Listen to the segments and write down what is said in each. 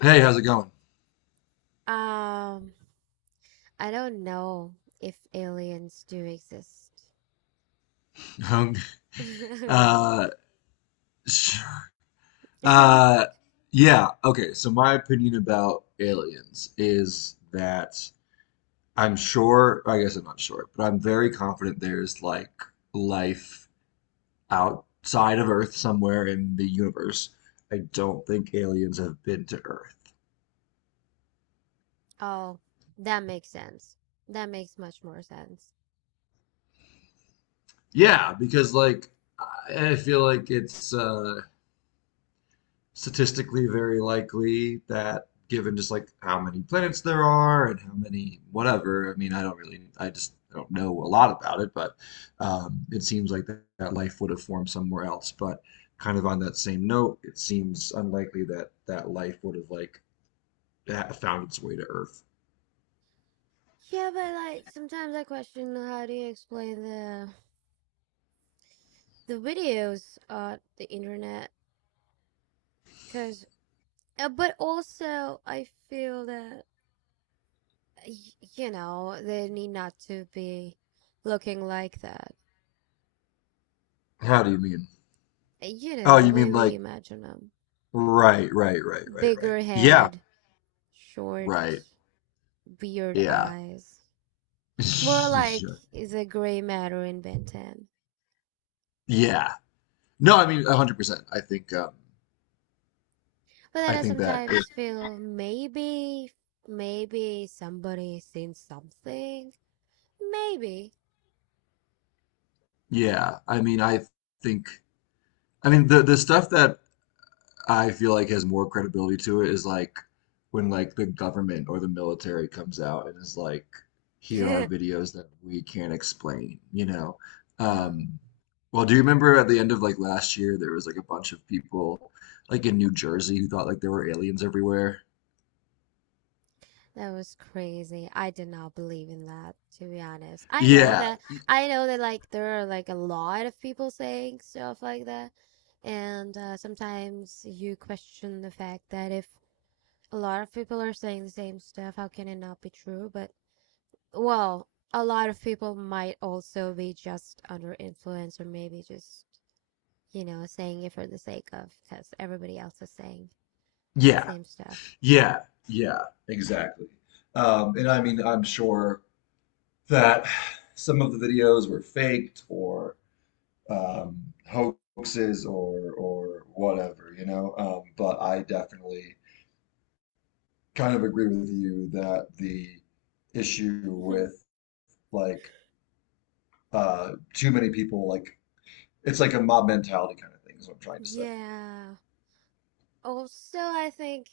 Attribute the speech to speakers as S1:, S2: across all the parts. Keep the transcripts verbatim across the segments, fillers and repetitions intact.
S1: Hey, how's it going?
S2: Um, I don't know if aliens do exist. I mean,
S1: uh, sure. uh, yeah, okay. So my opinion about aliens is that I'm sure, I guess I'm not sure, but I'm very confident there's like life outside of Earth somewhere in the universe. I don't think aliens have been to Earth.
S2: oh, that makes sense. That makes much more sense.
S1: Yeah, because like I I feel like it's uh statistically very likely that given just like how many planets there are and how many whatever. I mean, I don't really, I just don't know a lot about it, but um, it seems like that, that life would have formed somewhere else. But kind of on that same note, it seems unlikely that that life would have like ha- found its way to Earth.
S2: Yeah, but like sometimes I question how do you explain the the videos on the internet? Cause, uh, but also I feel that y- you know they need not to be looking like that.
S1: How do you mean?
S2: You know
S1: Oh,
S2: the
S1: you
S2: way
S1: mean
S2: we
S1: like
S2: imagine them:
S1: right, right, right, right, right.
S2: bigger
S1: Yeah,
S2: head, short,
S1: right.
S2: weird
S1: Yeah.
S2: eyes. More like
S1: Sure.
S2: is a gray matter in Ben ten.
S1: Yeah. No, I mean one hundred percent. I think um
S2: But then
S1: I
S2: I
S1: think that
S2: sometimes feel maybe, maybe somebody seen something. Maybe.
S1: Yeah, I mean, I think, I mean, the the stuff that I feel like has more credibility to it is like when like the government or the military comes out and is like, here are videos that we can't explain, you know?
S2: Oh,
S1: Um, well, do you remember at the end of like last year there was like a bunch of people like in New Jersey who thought like there were aliens everywhere?
S2: that was crazy. I did not believe in that, to be honest. I know
S1: Yeah,
S2: that, I know that like there are like a lot of people saying stuff like that. And uh, sometimes you question the fact that if a lot of people are saying the same stuff, how can it not be true? But well, a lot of people might also be just under influence or maybe just, you know, saying it for the sake of because everybody else is saying the
S1: yeah,
S2: same stuff.
S1: yeah, yeah, exactly. Um, and I mean, I'm sure. that some of the videos were faked or um, hoaxes or or whatever, you know. Um, but I definitely kind of agree with you that the issue with like uh, too many people, like it's like a mob mentality kind of thing, is what I'm trying to say.
S2: Yeah. Also, I think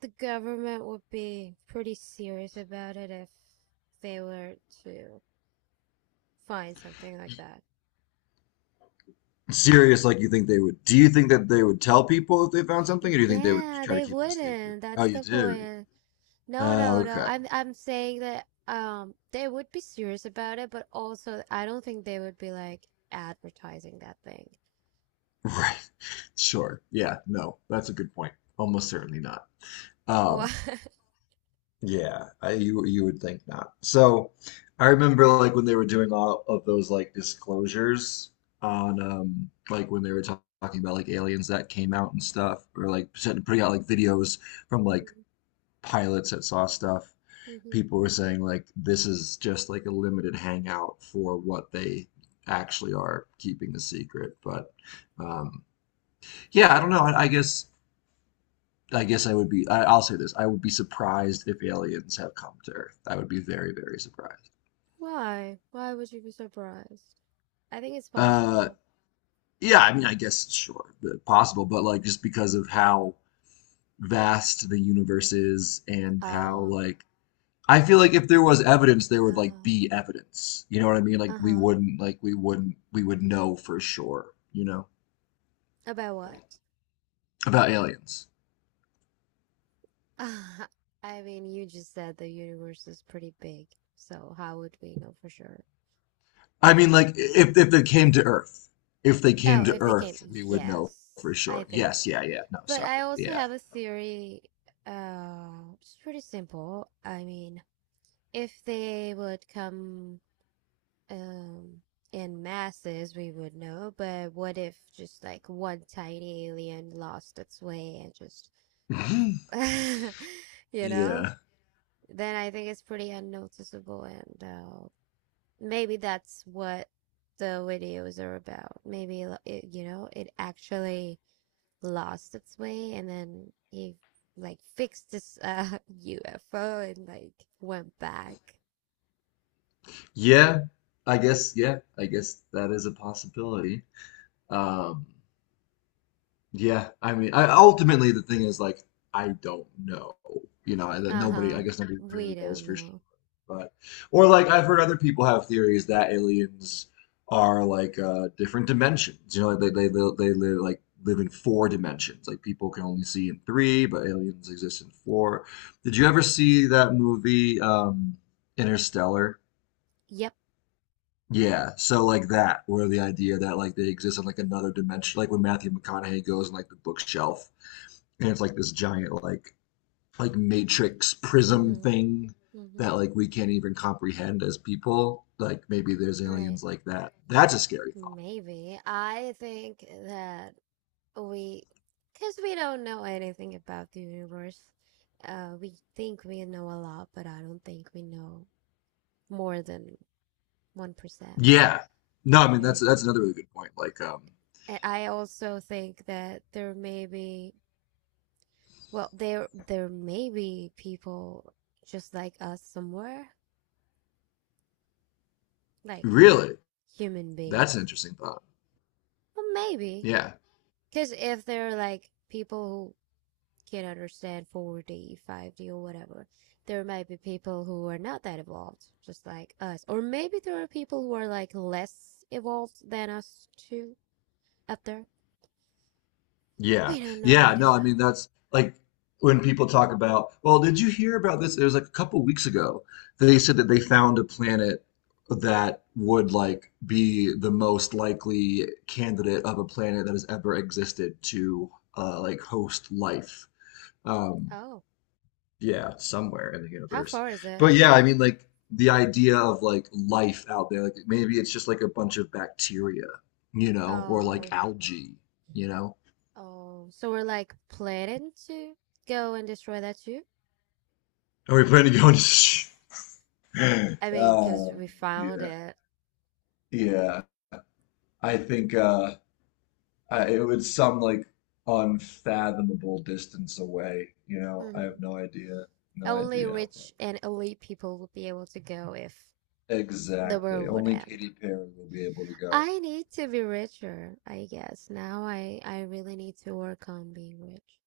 S2: the government would be pretty serious about it if they were to find something like that.
S1: Serious, like, you think they would, do you think that they would tell people if they found something, or do you think they would
S2: Yeah,
S1: try to
S2: they
S1: keep it a secret?
S2: wouldn't.
S1: Oh,
S2: That's
S1: you
S2: the
S1: do?
S2: point. No, no,
S1: Oh,
S2: no.
S1: okay.
S2: I'm I'm saying that um they would be serious about it, but also I don't think they would be like advertising that thing.
S1: Right. Sure. Yeah. No, that's a good point. Almost certainly not.
S2: Why?
S1: Um, yeah, I, you you would think not. So, I remember like when they were doing all of those like disclosures on um like when they were talk- talking about like aliens that came out and stuff, or like set- putting out like videos from like
S2: Mhm,
S1: pilots that saw stuff.
S2: mhm.
S1: People were saying like this is just like a limited hangout for what they actually are keeping a secret, but um, yeah, I don't know. I, I guess I guess I would be. I, I'll say this: I would be surprised if aliens have come to Earth. I would be very, very surprised.
S2: Why? Why would you be surprised? I think it's
S1: Uh,
S2: possible.
S1: yeah, I mean, I guess sure, possible, but like just because of how vast the universe is and how
S2: Oh,
S1: like I feel like if there was evidence, there would like
S2: oh,
S1: be evidence. You know what I mean? Like we
S2: uh-huh.
S1: wouldn't like we wouldn't, we would know for sure. You know
S2: About what?
S1: about aliens.
S2: I mean, you just said the universe is pretty big, so how would we know for sure?
S1: I mean, like if if they came to Earth, if they
S2: Oh,
S1: came to
S2: if they came,
S1: Earth, we would know for
S2: yes, I
S1: sure.
S2: think.
S1: Yes, yeah, yeah. No,
S2: But I
S1: sorry,
S2: also
S1: yeah.
S2: have a theory. Uh, it's pretty simple. I mean, if they would come um in masses, we would know. But what if just like one tiny alien lost its way and just, you know?
S1: Yeah.
S2: Then I think it's pretty unnoticeable, and uh, maybe that's what the videos are about. Maybe like, it, you know, it actually lost its way and then he like fixed this uh U F O and like went back.
S1: Yeah. I guess, yeah. I guess that is a possibility. Um, yeah. I mean, I, ultimately, the thing is, like, I don't know. You know, I- that nobody, I
S2: Uh-huh.
S1: guess nobody
S2: We
S1: really knows
S2: don't
S1: for sure.
S2: know.
S1: But, or like, I've heard other people have theories that aliens are like uh, different dimensions. You know, like they, they, they, they live like, live in four dimensions. Like, people can only see in three, but aliens exist in four. Did you ever see that movie, um, Interstellar?
S2: Yep.
S1: Yeah, so like that, where the idea that like they exist on like another dimension, like when Matthew McConaughey goes on like the bookshelf, and it's like this giant like like matrix prism
S2: Mm-hmm.
S1: thing that
S2: Mm-hmm.
S1: like we can't even comprehend as people. Like maybe there's
S2: Right.
S1: aliens like that. That's a scary thought.
S2: Maybe. I think that we, because we don't know anything about the universe, uh, we think we know a lot, but I don't think we know more than one percent,
S1: Yeah. No, I mean that's
S2: right?
S1: that's another really good point. Like, um,
S2: And I also think that there may be, well, there there may be people just like us somewhere, like
S1: really,
S2: human
S1: that's an
S2: beings.
S1: interesting thought.
S2: But maybe,
S1: Yeah.
S2: because if they're like people who can't understand four D, five D, or whatever, there might be people who are not that evolved, just like us. Or maybe there are people who are like less evolved than us too out there.
S1: Yeah.
S2: We don't know. We
S1: Yeah. No,
S2: don't
S1: I mean,
S2: know.
S1: that's like when people talk about, well, did you hear about this? It was like a couple weeks ago. They said that they found a planet that would like be the most likely candidate of a planet that has ever existed to uh, like host life. Um,
S2: Oh,
S1: yeah, somewhere in the
S2: how
S1: universe.
S2: far is it?
S1: But yeah, I mean, like the idea of like life out there, like maybe it's just like a bunch of bacteria, you know, or like
S2: Oh,
S1: algae, you know.
S2: oh. So we're like planning to go and destroy that too.
S1: Are we planning to go into?
S2: I mean, because
S1: Uh,
S2: we found
S1: yeah,
S2: it.
S1: yeah. I think uh, I, it would some like unfathomable distance away. You know, I have
S2: Hmm.
S1: no idea, no
S2: Only
S1: idea how far.
S2: rich and elite people would be able to go if the
S1: Exactly.
S2: world would
S1: Only
S2: end.
S1: Katy Perry will be able to go.
S2: I need to be richer, I guess. Now I, I really need to work on being rich.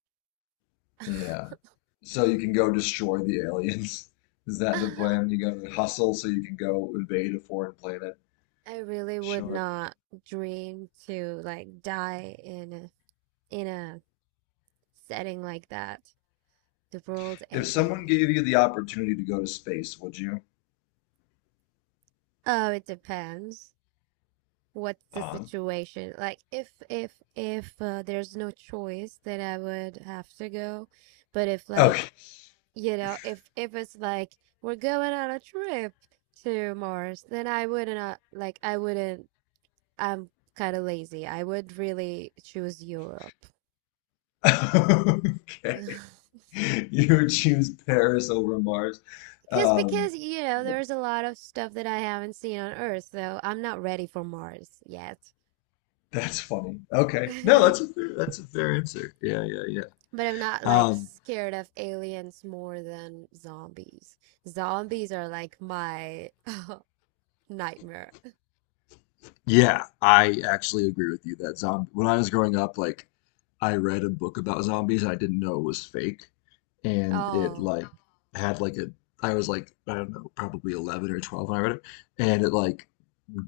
S1: Yeah. So you can go destroy the aliens. Is that the plan? You gotta hustle so you can go invade a foreign planet.
S2: I really would
S1: Sure.
S2: not dream to like die in a, in a setting like that. The world
S1: If someone
S2: ending.
S1: gave you the opportunity to go to space, would you?
S2: Oh, it depends. What's the
S1: On.
S2: situation like? If if if uh, there's no choice, then I would have to go. But if like,
S1: Okay.
S2: you know, if if it's like we're going on a trip to Mars, then I wouldn't, uh, like I wouldn't, I'm kind of lazy, I would really choose Europe.
S1: Okay. You would choose Paris over Mars.
S2: because
S1: Um,
S2: because you know
S1: yeah,
S2: there's a lot of stuff that I haven't seen on Earth, so I'm not ready for Mars yet.
S1: that's funny. Okay. No, that's a fair, that's a fair answer. Yeah, yeah, yeah.
S2: But I'm not like
S1: Um,
S2: scared of aliens more than zombies. Zombies are like my nightmare.
S1: yeah, I actually agree with you that zombie, when I was growing up, like I read a book about zombies, I didn't know it was fake, and it
S2: Oh,
S1: like had like a, I was like, I don't know, probably eleven or twelve when I read it, and it like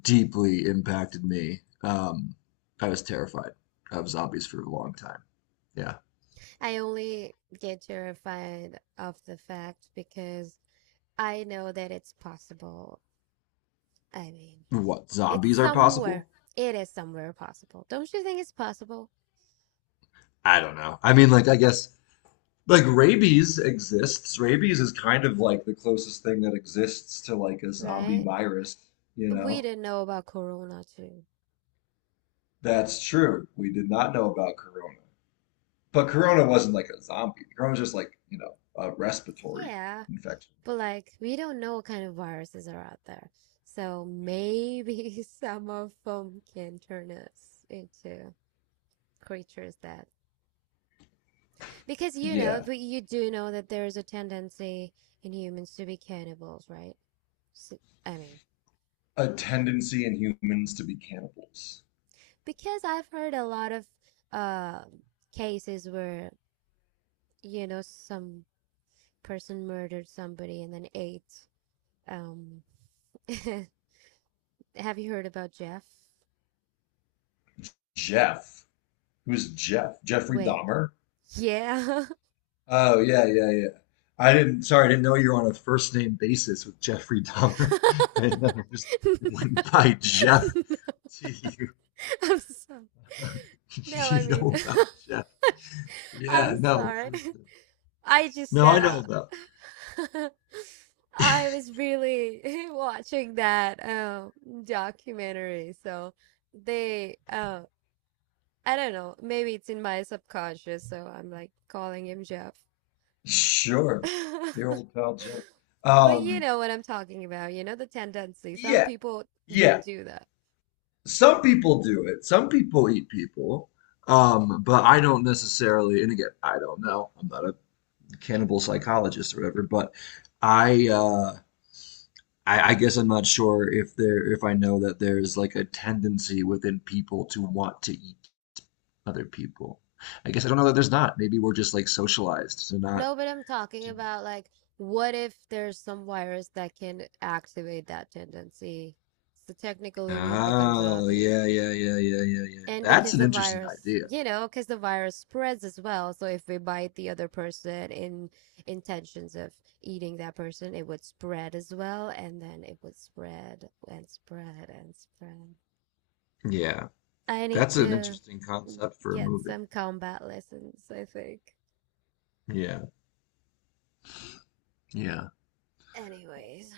S1: deeply impacted me. Um, I was terrified of zombies for a long time. Yeah.
S2: I only get terrified of the fact because I know that it's possible. I mean,
S1: What,
S2: it's
S1: zombies are
S2: somewhere.
S1: possible?
S2: It is somewhere possible. Don't you think it's possible?
S1: I don't know. I mean, like, I guess, like, rabies exists. Rabies is kind of like the closest thing that exists to, like, a zombie
S2: Right?
S1: virus, you
S2: We
S1: know?
S2: didn't know about Corona too.
S1: That's true. We did not know about corona. But corona wasn't like a zombie. Corona was just like, you know, a respiratory
S2: Yeah.
S1: infection.
S2: But like, we don't know what kind of viruses are out there. So maybe some of them can turn us into creatures that, because you know,
S1: Yeah.
S2: but you do know that there is a tendency in humans to be cannibals, right? So, I mean,
S1: A tendency in humans to be cannibals.
S2: because I've heard a lot of uh, cases where, you know, some person murdered somebody and then ate. Um, have you heard about Jeff?
S1: Jeff. Who's Jeff? Jeffrey
S2: Wait,
S1: Dahmer?
S2: yeah.
S1: Oh yeah, yeah, yeah. I didn't. Sorry, I didn't know you were on a first name basis with Jeffrey Dahmer. I never just
S2: No.
S1: went by Jeff.
S2: No,
S1: Do you,
S2: I'm sorry. No,
S1: do
S2: I
S1: you
S2: mean,
S1: know about Jeff?
S2: I'm
S1: Yeah, no,
S2: sorry.
S1: for sure.
S2: I just,
S1: No, I know
S2: uh,
S1: about.
S2: I was really watching that um documentary, so they, uh, I don't know, maybe it's in my subconscious, so I'm like calling him Jeff.
S1: Sure, your old pal Jeff.
S2: But you
S1: Um,
S2: know what I'm talking about, you know, the tendency. Some
S1: yeah,
S2: people
S1: yeah.
S2: do that.
S1: Some people do it. Some people eat people. Um, but I don't necessarily. And again, I don't know. I'm not a cannibal psychologist or whatever. But I. Uh, I, I guess I'm not sure if there if I know that there's like a tendency within people to want to eat other people. I guess I don't know that there's not. Maybe we're just like socialized to not.
S2: No, but I'm talking
S1: To...
S2: about like, what if there's some virus that can activate that tendency? So technically, we'd become
S1: Oh,
S2: zombies.
S1: yeah, yeah, yeah, yeah, yeah, yeah.
S2: And
S1: That's
S2: because
S1: an
S2: the
S1: interesting
S2: virus,
S1: idea.
S2: you know, because the virus spreads as well. So if we bite the other person in intentions of eating that person, it would spread as well. And then it would spread and spread and spread.
S1: Yeah,
S2: I need
S1: that's an
S2: to
S1: interesting concept for a
S2: get
S1: movie.
S2: some combat lessons, I think.
S1: Yeah, yeah.
S2: Anyways.